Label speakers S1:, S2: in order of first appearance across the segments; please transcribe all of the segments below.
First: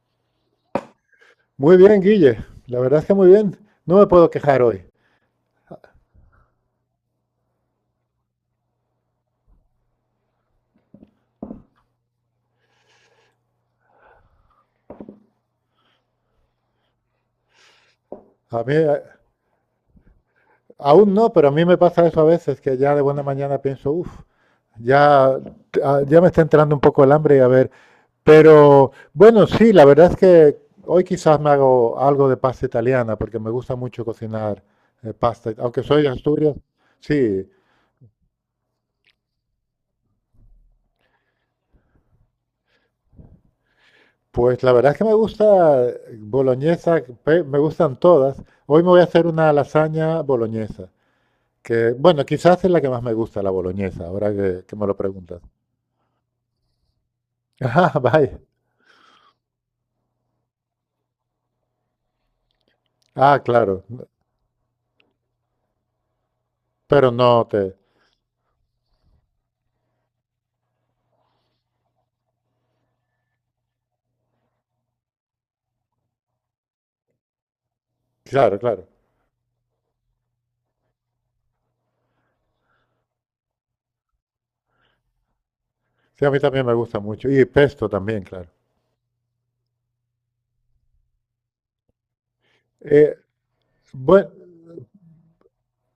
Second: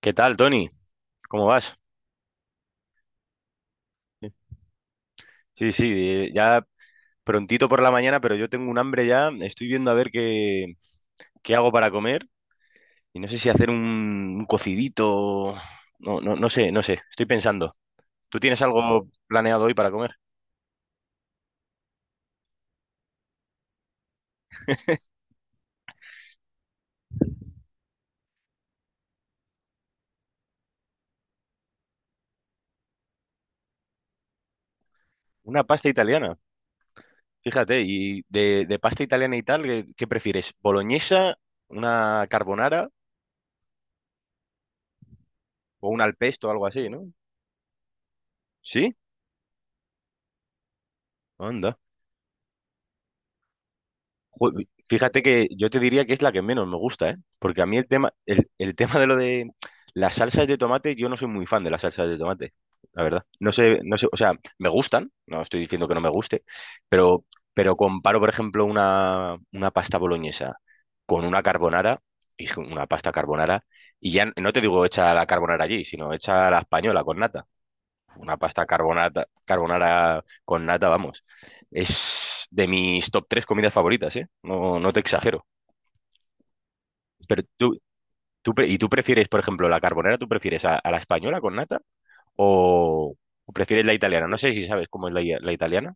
S1: ¿Qué tal, Tony? ¿Cómo
S2: Muy
S1: vas?
S2: bien, Guille. La verdad es que muy bien. No me puedo quejar hoy.
S1: Sí, sí, ya prontito por la mañana, pero yo tengo un hambre ya. Estoy viendo a ver qué hago para comer y no sé si hacer un cocidito. No, no, no sé, no sé. Estoy pensando. ¿Tú tienes
S2: A mí,
S1: algo planeado hoy para comer?
S2: aún no, pero a mí me pasa eso a veces, que ya de buena mañana pienso, uff, ya, ah, ya me está entrando un poco el hambre y a ver. Pero bueno, sí, la verdad es que hoy quizás me hago algo de pasta italiana, porque me gusta mucho cocinar pasta.
S1: Una
S2: Aunque
S1: pasta
S2: soy de
S1: italiana.
S2: Asturias, sí,
S1: Fíjate, y de pasta italiana y tal, ¿qué prefieres? ¿Boloñesa, una carbonara
S2: pues la verdad es que me
S1: o
S2: gusta,
S1: un al pesto o algo así?
S2: boloñesa,
S1: ¿No?
S2: me gustan todas. Hoy me
S1: ¿Sí?
S2: voy a hacer una lasaña boloñesa. Que, bueno, quizás es la que más me gusta, la boloñesa, ahora
S1: Ju-
S2: que me lo
S1: Fíjate
S2: preguntas.
S1: que yo te diría que es la que menos me gusta, ¿eh? Porque a mí el
S2: Ah,
S1: tema,
S2: vaya.
S1: el tema de lo de las salsas de tomate, yo no soy muy fan de las salsas de tomate, la verdad.
S2: Ah,
S1: No sé,
S2: claro.
S1: no sé, o sea, me gustan, no estoy diciendo que no me guste,
S2: Pero
S1: pero,
S2: no
S1: pero
S2: te...
S1: comparo, por ejemplo, una pasta boloñesa con una carbonara, y es que una pasta carbonara, y ya no te digo hecha la carbonara allí, sino hecha a la española con nata. Una
S2: Claro,
S1: pasta
S2: claro.
S1: carbonara con nata, vamos. Es de mis top tres comidas favoritas, ¿eh? No, no te exagero.
S2: Sí, a mí también me gusta mucho.
S1: Pero
S2: Y pesto también, claro.
S1: ¿y tú prefieres, por ejemplo, la carbonara, tú prefieres a la española con nata o,
S2: Eh,
S1: o prefieres la italiana?
S2: bueno,
S1: No sé si sabes cómo es la italiana.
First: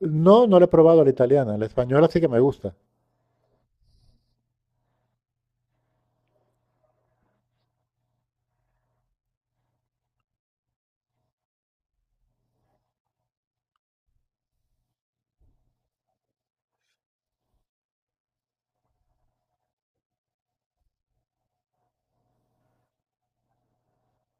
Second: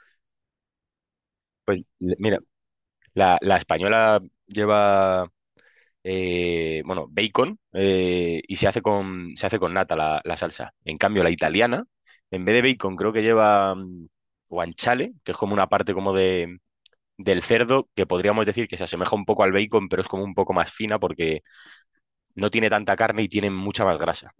S2: no, no lo he probado a la italiana. La
S1: Pues
S2: española sí que
S1: mira,
S2: me gusta.
S1: la española lleva, bueno, bacon y se hace con nata la salsa. En cambio, la italiana, en vez de bacon, creo que lleva guanciale, que es como una parte como del cerdo, que podríamos decir que se asemeja un poco al bacon, pero es como un poco más fina porque no tiene tanta carne y tiene mucha más grasa.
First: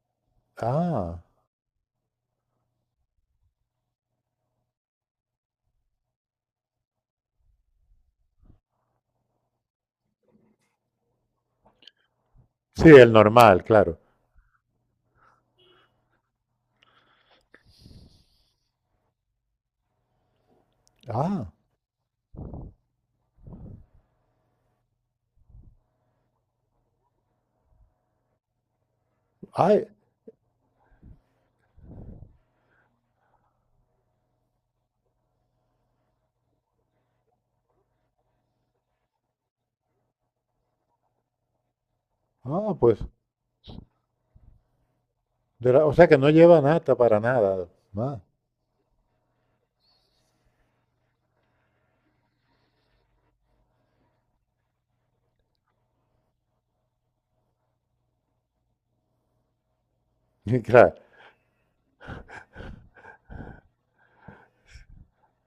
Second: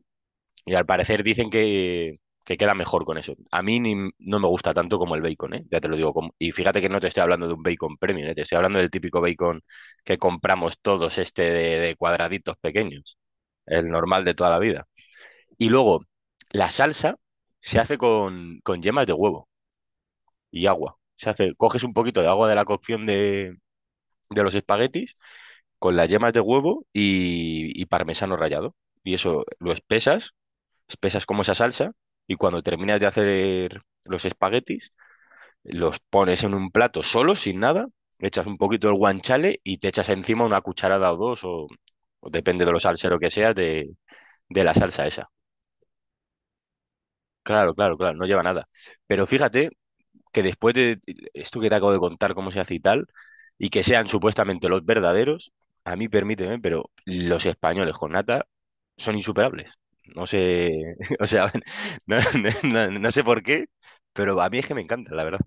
S1: Y al parecer
S2: Ah.
S1: dicen que queda mejor con eso. A mí no me gusta tanto como el bacon, ¿eh? Ya te lo digo. Y fíjate que no te estoy hablando de un bacon premium, ¿eh? Te estoy hablando del típico bacon que compramos todos, este de cuadraditos
S2: Sí, el
S1: pequeños,
S2: normal,
S1: el
S2: claro.
S1: normal de toda la vida. Y luego, la salsa se hace con yemas de huevo y agua. Se
S2: Ah,
S1: hace, coges un poquito de agua de la cocción de los espaguetis con las yemas de huevo y parmesano rallado. Y eso lo
S2: ay.
S1: espesas como esa salsa, y cuando terminas de hacer los espaguetis, los pones en un plato solo, sin nada, echas un poquito del guanciale y te echas encima una cucharada o dos, o depende de
S2: Ah,
S1: lo
S2: pues
S1: salsero que seas, de la salsa esa.
S2: o sea que no lleva nata para nada.
S1: Claro, claro, claro,
S2: Ah,
S1: no lleva nada. Pero fíjate que después de esto que te acabo de contar, cómo se hace y tal, y que sean supuestamente los verdaderos, a mí permíteme, pero los españoles con nata son insuperables. No
S2: claro.
S1: sé, o sea, no sé por qué, pero a mí es que me encanta, la verdad.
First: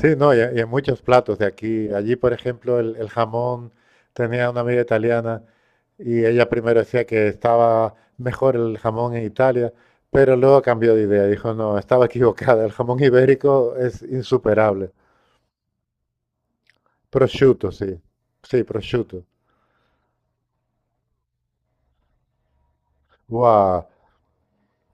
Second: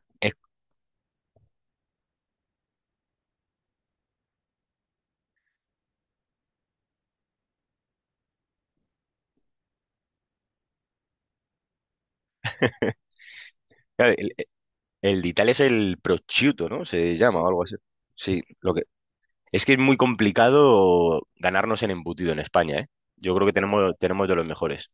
S2: Sí,
S1: Es-
S2: no, y en muchos platos de aquí. Allí, por ejemplo, el jamón, tenía una amiga italiana y ella primero decía que estaba mejor el jamón en Italia, pero luego cambió de idea. Dijo, no, estaba equivocada, el jamón ibérico es
S1: claro, el,
S2: insuperable.
S1: el de Italia es el prosciutto, ¿no? Se llama o algo
S2: Prosciutto,
S1: así.
S2: sí.
S1: Sí,
S2: Sí,
S1: lo
S2: prosciutto.
S1: que es muy complicado ganarnos en embutido en España, ¿eh? Yo creo que
S2: Guau.
S1: tenemos de los mejores.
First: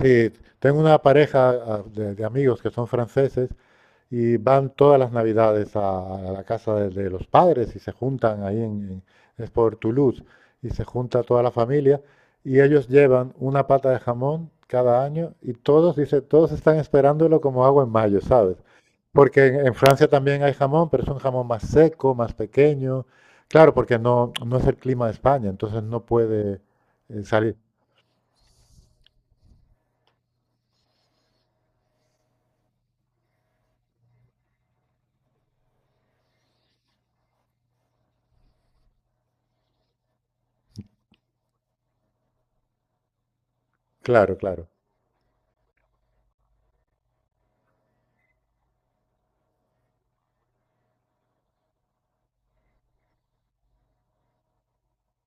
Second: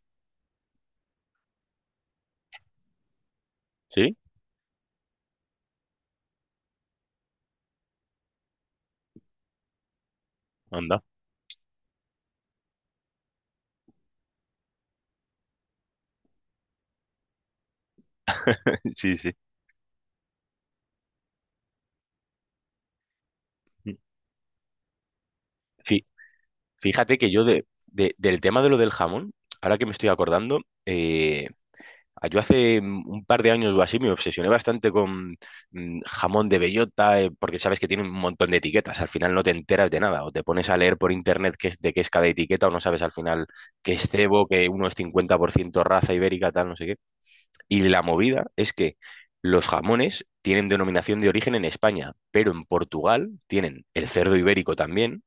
S2: Sí, tengo una pareja, ah, de amigos que son franceses
S1: ¿Sí?
S2: y van todas las navidades a la casa de los padres y se juntan ahí en, en- es por Toulouse, y se
S1: Anda.
S2: junta toda la familia y ellos llevan una pata de jamón cada año y todos, dice, todos están esperándolo como agua en mayo, ¿sabes?
S1: Sí, sí.
S2: Porque en Francia también hay jamón, pero es un jamón más seco, más pequeño. Claro, porque no, no es el clima de España, entonces no
S1: Sí,
S2: puede,
S1: fíjate que yo
S2: salir.
S1: del tema de lo del jamón, ahora que me estoy acordando, eh, yo hace un par de años o así me obsesioné bastante con jamón de bellota, porque sabes que tiene un montón de etiquetas, al final no te enteras de nada, o te pones a leer por internet qué es, de qué es cada etiqueta, o no sabes al final qué es
S2: Claro,
S1: cebo,
S2: claro.
S1: que uno es 50% raza ibérica, tal, no sé qué. Y la movida es que los jamones tienen denominación de origen en España, pero en Portugal tienen el cerdo ibérico también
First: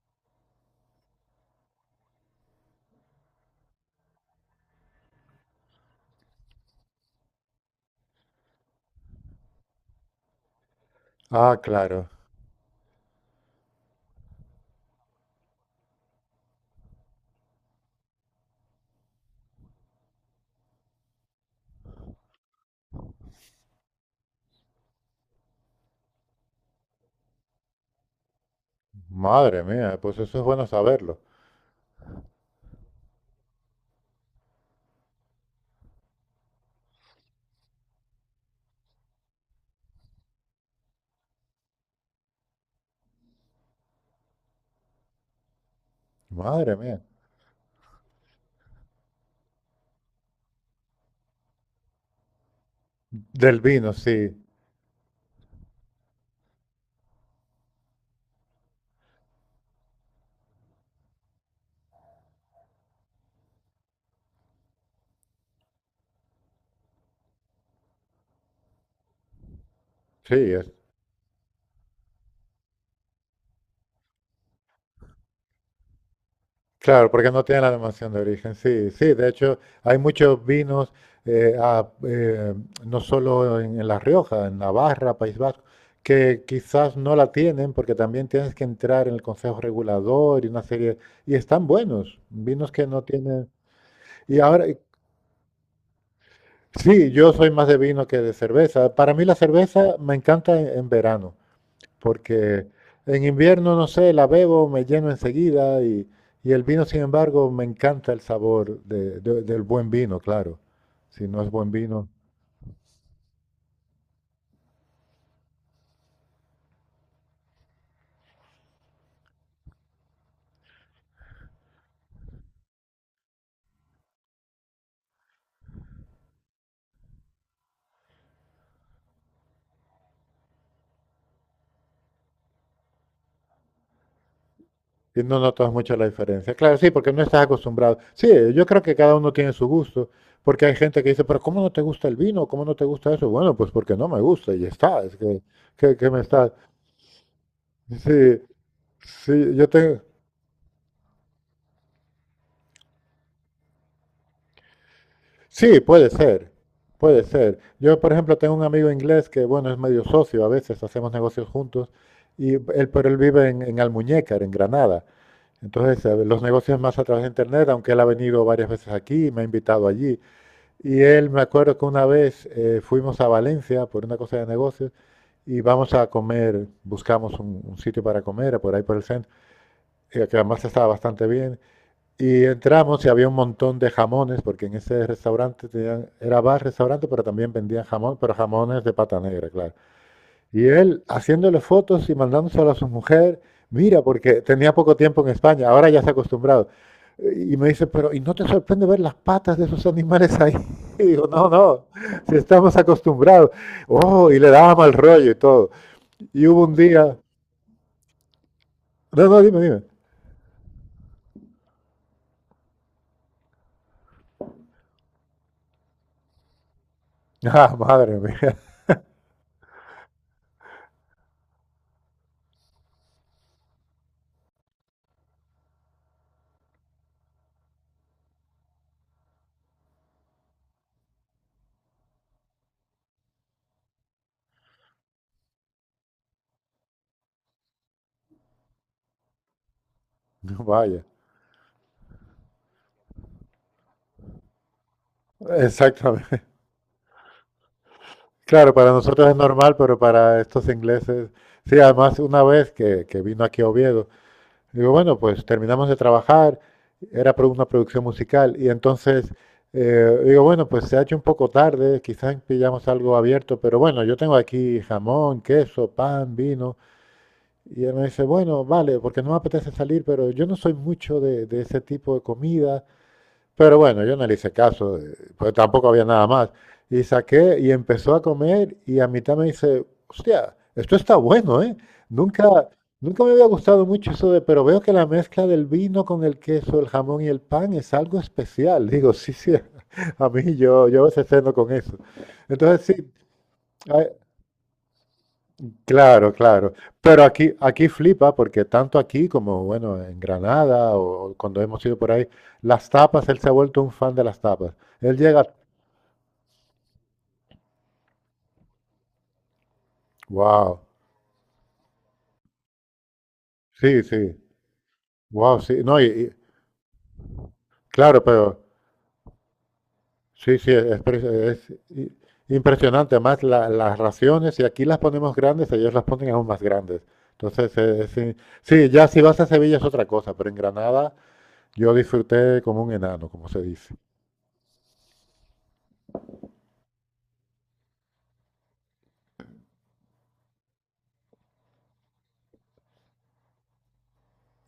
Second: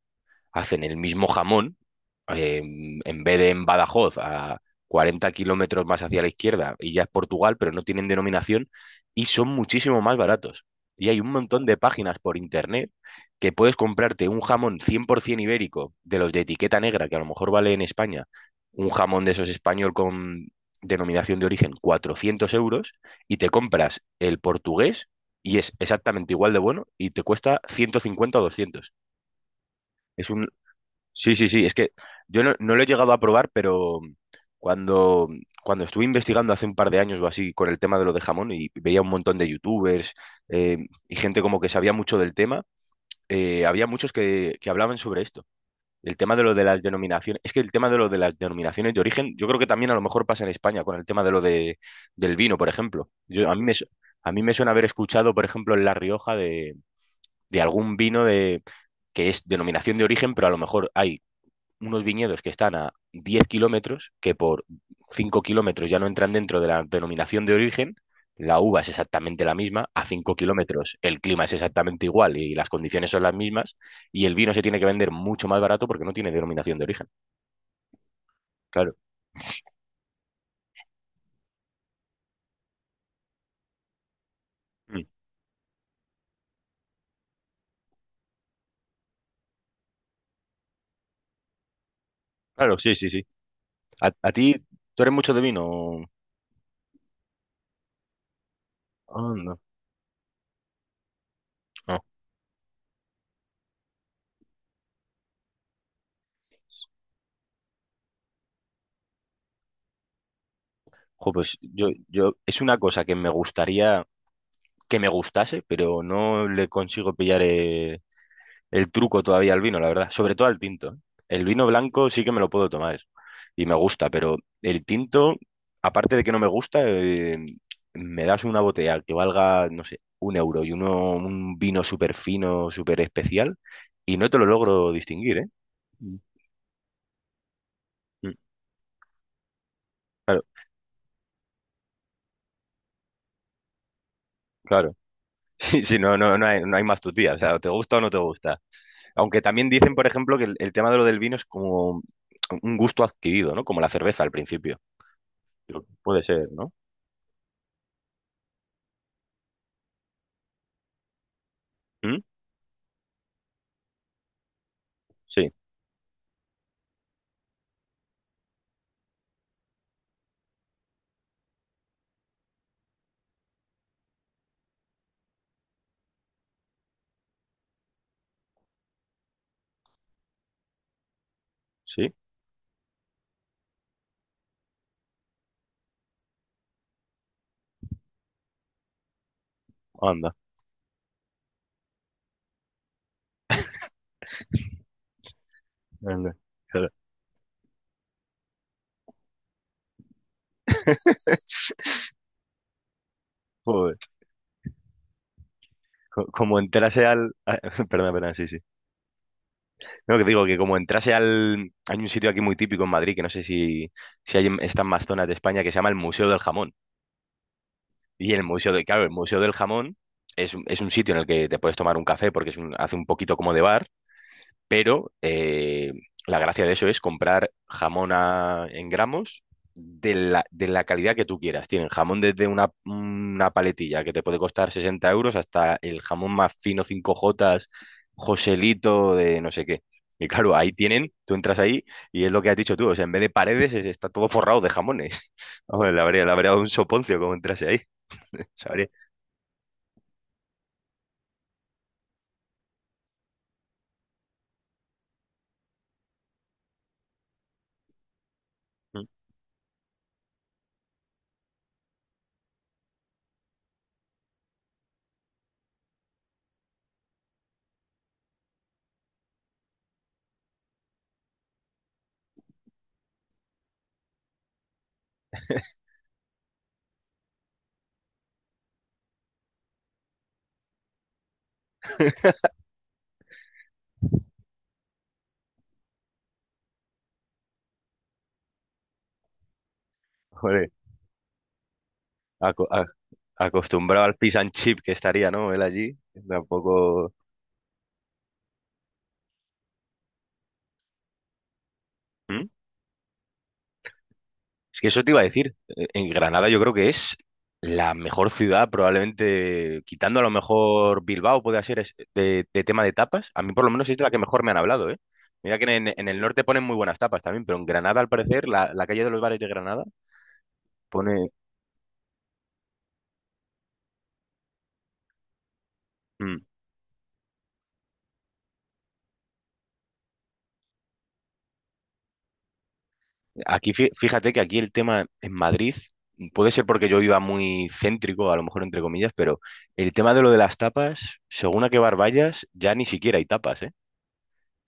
S1: hacen el mismo jamón, eh, en vez de en Badajoz, a 40 kilómetros más hacia la izquierda, y ya es Portugal, pero no tienen denominación, y son muchísimo más baratos. Y hay un
S2: Ah,
S1: montón de
S2: claro.
S1: páginas por internet que puedes comprarte un jamón 100% ibérico, de los de etiqueta negra, que a lo mejor vale en España, un jamón de esos español con denominación de origen, 400 euros, y te compras el portugués, y es exactamente igual de bueno, y te cuesta 150 o 200.
S2: Madre mía, pues
S1: Es
S2: eso es
S1: un
S2: bueno saberlo.
S1: Sí, sí, sí. Es que yo no lo he llegado a probar, pero cuando, cuando estuve investigando hace un par de años o así con el tema de lo de jamón y veía un montón de youtubers eh, y gente como que sabía mucho del tema, había muchos que hablaban sobre esto. El tema de lo de
S2: Madre
S1: las
S2: mía.
S1: denominaciones. Es que el tema de lo de las denominaciones de origen, yo creo que también a lo mejor pasa en España con el tema de lo del vino, por ejemplo. Yo, a mí
S2: Del vino, sí,
S1: a mí me suena haber escuchado, por ejemplo, en La Rioja de algún vino de, que es denominación de origen, pero a lo mejor hay unos viñedos que están a 10 kilómetros, que por 5 kilómetros ya no entran dentro de la denominación de origen, la uva es exactamente la misma, a
S2: sí,
S1: 5
S2: es,
S1: kilómetros el clima es exactamente igual y las condiciones son las mismas, y el vino se tiene que vender mucho más barato porque no tiene denominación de origen.
S2: claro, porque no tiene la denominación de origen, sí,
S1: Claro.
S2: sí, de hecho hay muchos vinos, eh, a- eh, no solo en La Rioja, en
S1: Mm.
S2: Navarra, País Vasco, que quizás no la tienen porque también tienes que entrar en el Consejo Regulador y una serie, y están buenos, vinos
S1: Claro,
S2: que
S1: sí,
S2: no
S1: sí, sí.
S2: tienen.
S1: ¿A, a
S2: Y
S1: ti,
S2: ahora,
S1: Tú eres mucho de vino?
S2: sí, yo soy más de vino que de cerveza, para mí
S1: Ah,
S2: la
S1: no.
S2: cerveza me encanta en verano.
S1: Ah.
S2: Porque en invierno, no sé, la bebo, me lleno enseguida, y el vino, sin embargo, me encanta el sabor del buen vino, claro. Si
S1: Jo,
S2: no es
S1: pues
S2: buen
S1: yo,
S2: vino,
S1: yo, es una cosa que me gustaría que me gustase, pero no le consigo pillar el truco todavía al vino, la verdad. Sobre todo al tinto. ¿Eh? El vino blanco sí que me lo puedo tomar y me gusta, pero el tinto, aparte de que no me gusta, me das una botella que valga, no sé, un euro y uno, un vino súper fino, súper especial, y no te lo logro
S2: y
S1: distinguir,
S2: no
S1: ¿eh?
S2: notas mucho la
S1: Mm.
S2: diferencia. Claro, sí, porque no estás acostumbrado. Sí,
S1: Mm,
S2: yo creo que cada uno tiene su gusto,
S1: claro,
S2: porque hay gente que dice, pero ¿cómo no te gusta el vino? ¿Cómo no te gusta eso? Bueno, pues porque no me gusta y ya
S1: claro.
S2: está, es
S1: Sí, sí,
S2: que
S1: no,
S2: me
S1: no, no
S2: está...
S1: hay, no hay más tu tía. O sea, o te gusta o no te
S2: Sí,
S1: gusta. Aunque
S2: sí, yo
S1: también dicen,
S2: tengo...
S1: por ejemplo, que el tema de lo del vino es como un gusto adquirido, ¿no? Como la cerveza al principio.
S2: Sí, puede
S1: Puede ser,
S2: ser,
S1: ¿no?
S2: puede ser. Yo, por ejemplo, tengo un amigo inglés que, bueno, es medio socio, a veces hacemos negocios juntos,
S1: ¿Mm?
S2: y él, pero él vive en Almuñécar, en Granada.
S1: Sí,
S2: Entonces, los negocios más a través de Internet, aunque él ha venido varias veces aquí, me ha invitado allí. Y él, me acuerdo que una vez, fuimos a Valencia por una cosa de negocios y vamos a comer, buscamos un sitio para comer, por ahí por el centro, que además estaba bastante bien.
S1: sí.
S2: Y entramos y había un montón de jamones, porque en ese restaurante era bar, restaurante, pero también vendían jamón, pero jamones de pata negra, claro.
S1: Anda,
S2: Y él haciéndole fotos y mandándoselo a su mujer, mira, porque tenía poco tiempo en España, ahora ya se ha
S1: anda.
S2: acostumbrado.
S1: Claro.
S2: Y me dice, pero ¿y no te sorprende ver las patas de esos animales ahí? Y digo, no, no, si estamos acostumbrados.
S1: Joder.
S2: Oh, y le daba mal rollo y todo. Y
S1: Como
S2: hubo un
S1: entrase
S2: día,
S1: al. Perdón, perdón, sí, sí.
S2: no, no, dime, dime.
S1: No, que digo que como entrase al. Hay un sitio aquí muy típico en Madrid, que no sé si hay están más zonas de España, que se llama el Museo del Jamón.
S2: Ah, madre
S1: Y el
S2: mía,
S1: Museo de Claro, el Museo del Jamón es, es un sitio en el que te puedes tomar un café porque es hace un poquito como de bar. Pero la gracia de eso es comprar jamón en gramos de la calidad que tú quieras. Tienen jamón desde una paletilla que te puede costar 60 euros hasta el jamón más fino cinco jotas, Joselito de no sé qué. Y claro, ahí
S2: vaya,
S1: tienen, tú entras ahí y es lo que has dicho tú, o sea, en vez de paredes está todo forrado de jamones. Hombre, le habría, le
S2: exactamente.
S1: habría dado un soponcio como entrase ahí.
S2: Claro,
S1: ¿Sabría?
S2: para nosotros es normal, pero para estos ingleses, sí, además una vez que vino aquí a Oviedo, digo, bueno, pues terminamos de trabajar, era una producción musical, y entonces, digo, bueno, pues se ha hecho un poco tarde, quizás pillamos algo abierto, pero bueno, yo tengo aquí jamón, queso, pan, vino, y él me dice, bueno, vale, porque no me apetece salir, pero yo no soy mucho de ese tipo de comidas. Pero bueno, yo no le hice caso, pues tampoco había nada más. Y saqué y empezó a comer y a mitad me dice, hostia, esto está bueno, ¿eh? Nunca, nunca me había gustado mucho eso de, pero veo que la mezcla del vino con el queso, el jamón y el pan es algo especial. Digo, sí, sí, a mí
S1: Hombre,
S2: yo, yo a veces ceno con eso.
S1: aco- a-
S2: Entonces sí,
S1: acostumbrado
S2: hay,
S1: al fish and chip que estaría, ¿no? Él allí,
S2: claro, claro.
S1: tampoco.
S2: Pero aquí, aquí flipa porque tanto aquí como, bueno, en Granada o cuando hemos ido por ahí,
S1: ¿Mm?
S2: las tapas, él se ha vuelto un fan de las tapas.
S1: Es que eso te
S2: Él
S1: iba a
S2: llega,
S1: decir. En Granada yo creo que es la mejor ciudad, probablemente, quitando a lo
S2: wow,
S1: mejor Bilbao, puede ser de tema de tapas. A mí por lo menos es de
S2: sí,
S1: la que
S2: sí,
S1: mejor me han hablado, ¿eh? Mira
S2: wow,
S1: que
S2: sí.
S1: en,
S2: No, y,
S1: en el norte ponen muy buenas tapas también, pero en Granada, al
S2: claro,
S1: parecer,
S2: pero
S1: la calle de los bares de Granada
S2: sí, sí, es,
S1: pone.
S2: impresionante. Además, las raciones, y aquí las ponemos grandes, ellos las ponen
S1: mm,
S2: aún más grandes. Entonces, sí, sí, ya si vas a Sevilla es otra cosa, pero en Granada yo disfruté como un enano, como se
S1: Aquí,
S2: dice.
S1: fíjate que aquí el tema en Madrid, puede ser porque yo iba muy céntrico, a lo mejor entre comillas, pero el tema de lo de las tapas, según a qué bar vayas, ya ni siquiera hay tapas, ¿eh?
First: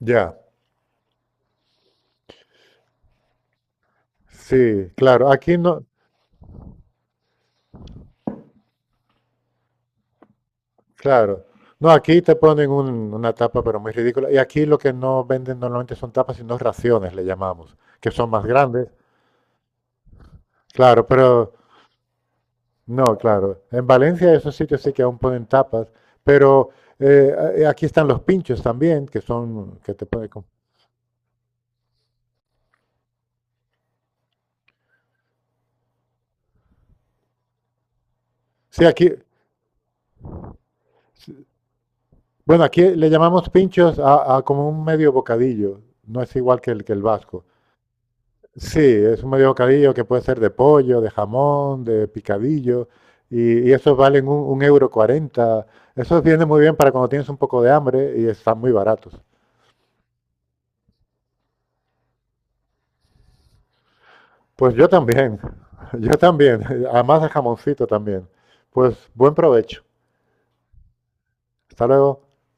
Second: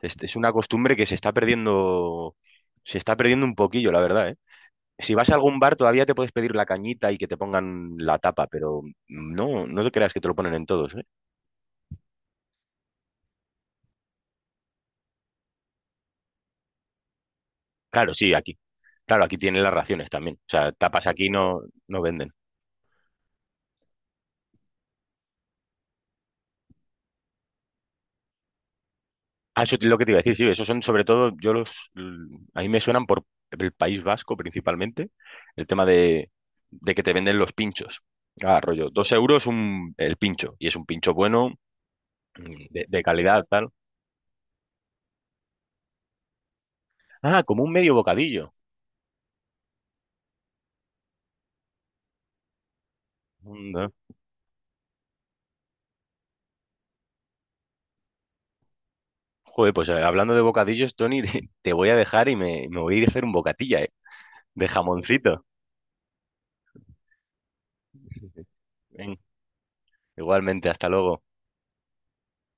S1: Es
S2: Ya.
S1: una costumbre que se está perdiendo un poquillo, la verdad, ¿eh?
S2: Sí,
S1: Si vas
S2: claro,
S1: a
S2: aquí
S1: algún bar
S2: no,
S1: todavía te puedes pedir la cañita y que te pongan la tapa, pero no, no te creas que te lo ponen en todos, ¿eh?
S2: claro. No, aquí te ponen una tapa, pero muy ridícula. Y aquí lo que no venden normalmente son tapas, sino raciones, le llamamos, que
S1: Claro,
S2: son
S1: sí,
S2: más
S1: aquí.
S2: grandes.
S1: Claro, aquí tienen las raciones también. O sea,
S2: Claro,
S1: tapas aquí
S2: pero
S1: no, no venden.
S2: no, claro. En Valencia esos sitios sí que aún ponen tapas, pero aquí están los pinchos también, que
S1: Ah, eso
S2: son,
S1: es
S2: que
S1: lo que
S2: te
S1: te iba a
S2: ponen
S1: decir,
S2: como...
S1: sí, esos son sobre todo, a mí me suenan por el País Vasco principalmente, el tema de que te venden los pinchos. Ah,
S2: Sí,
S1: rollo,
S2: aquí,
S1: 2 euros el pincho, y es un pincho bueno,
S2: bueno, aquí
S1: de
S2: le
S1: calidad,
S2: llamamos
S1: tal.
S2: pinchos a como un medio bocadillo. No es igual que el
S1: Ah,
S2: vasco.
S1: como un medio bocadillo.
S2: Sí, es un medio bocadillo que puede ser de pollo, de jamón, de picadillo, y
S1: Anda.
S2: esos valen un euro cuarenta. Esos viene muy bien para cuando tienes un poco de hambre y están muy baratos.
S1: Joder, pues hablando de bocadillos, Tony, te voy a dejar y me voy a ir a hacer un bocatilla, de
S2: Pues yo también,
S1: jamoncito.
S2: yo también, además de jamoncito también. Pues
S1: Ven,
S2: buen provecho.
S1: igualmente, hasta luego.
S2: Hasta luego.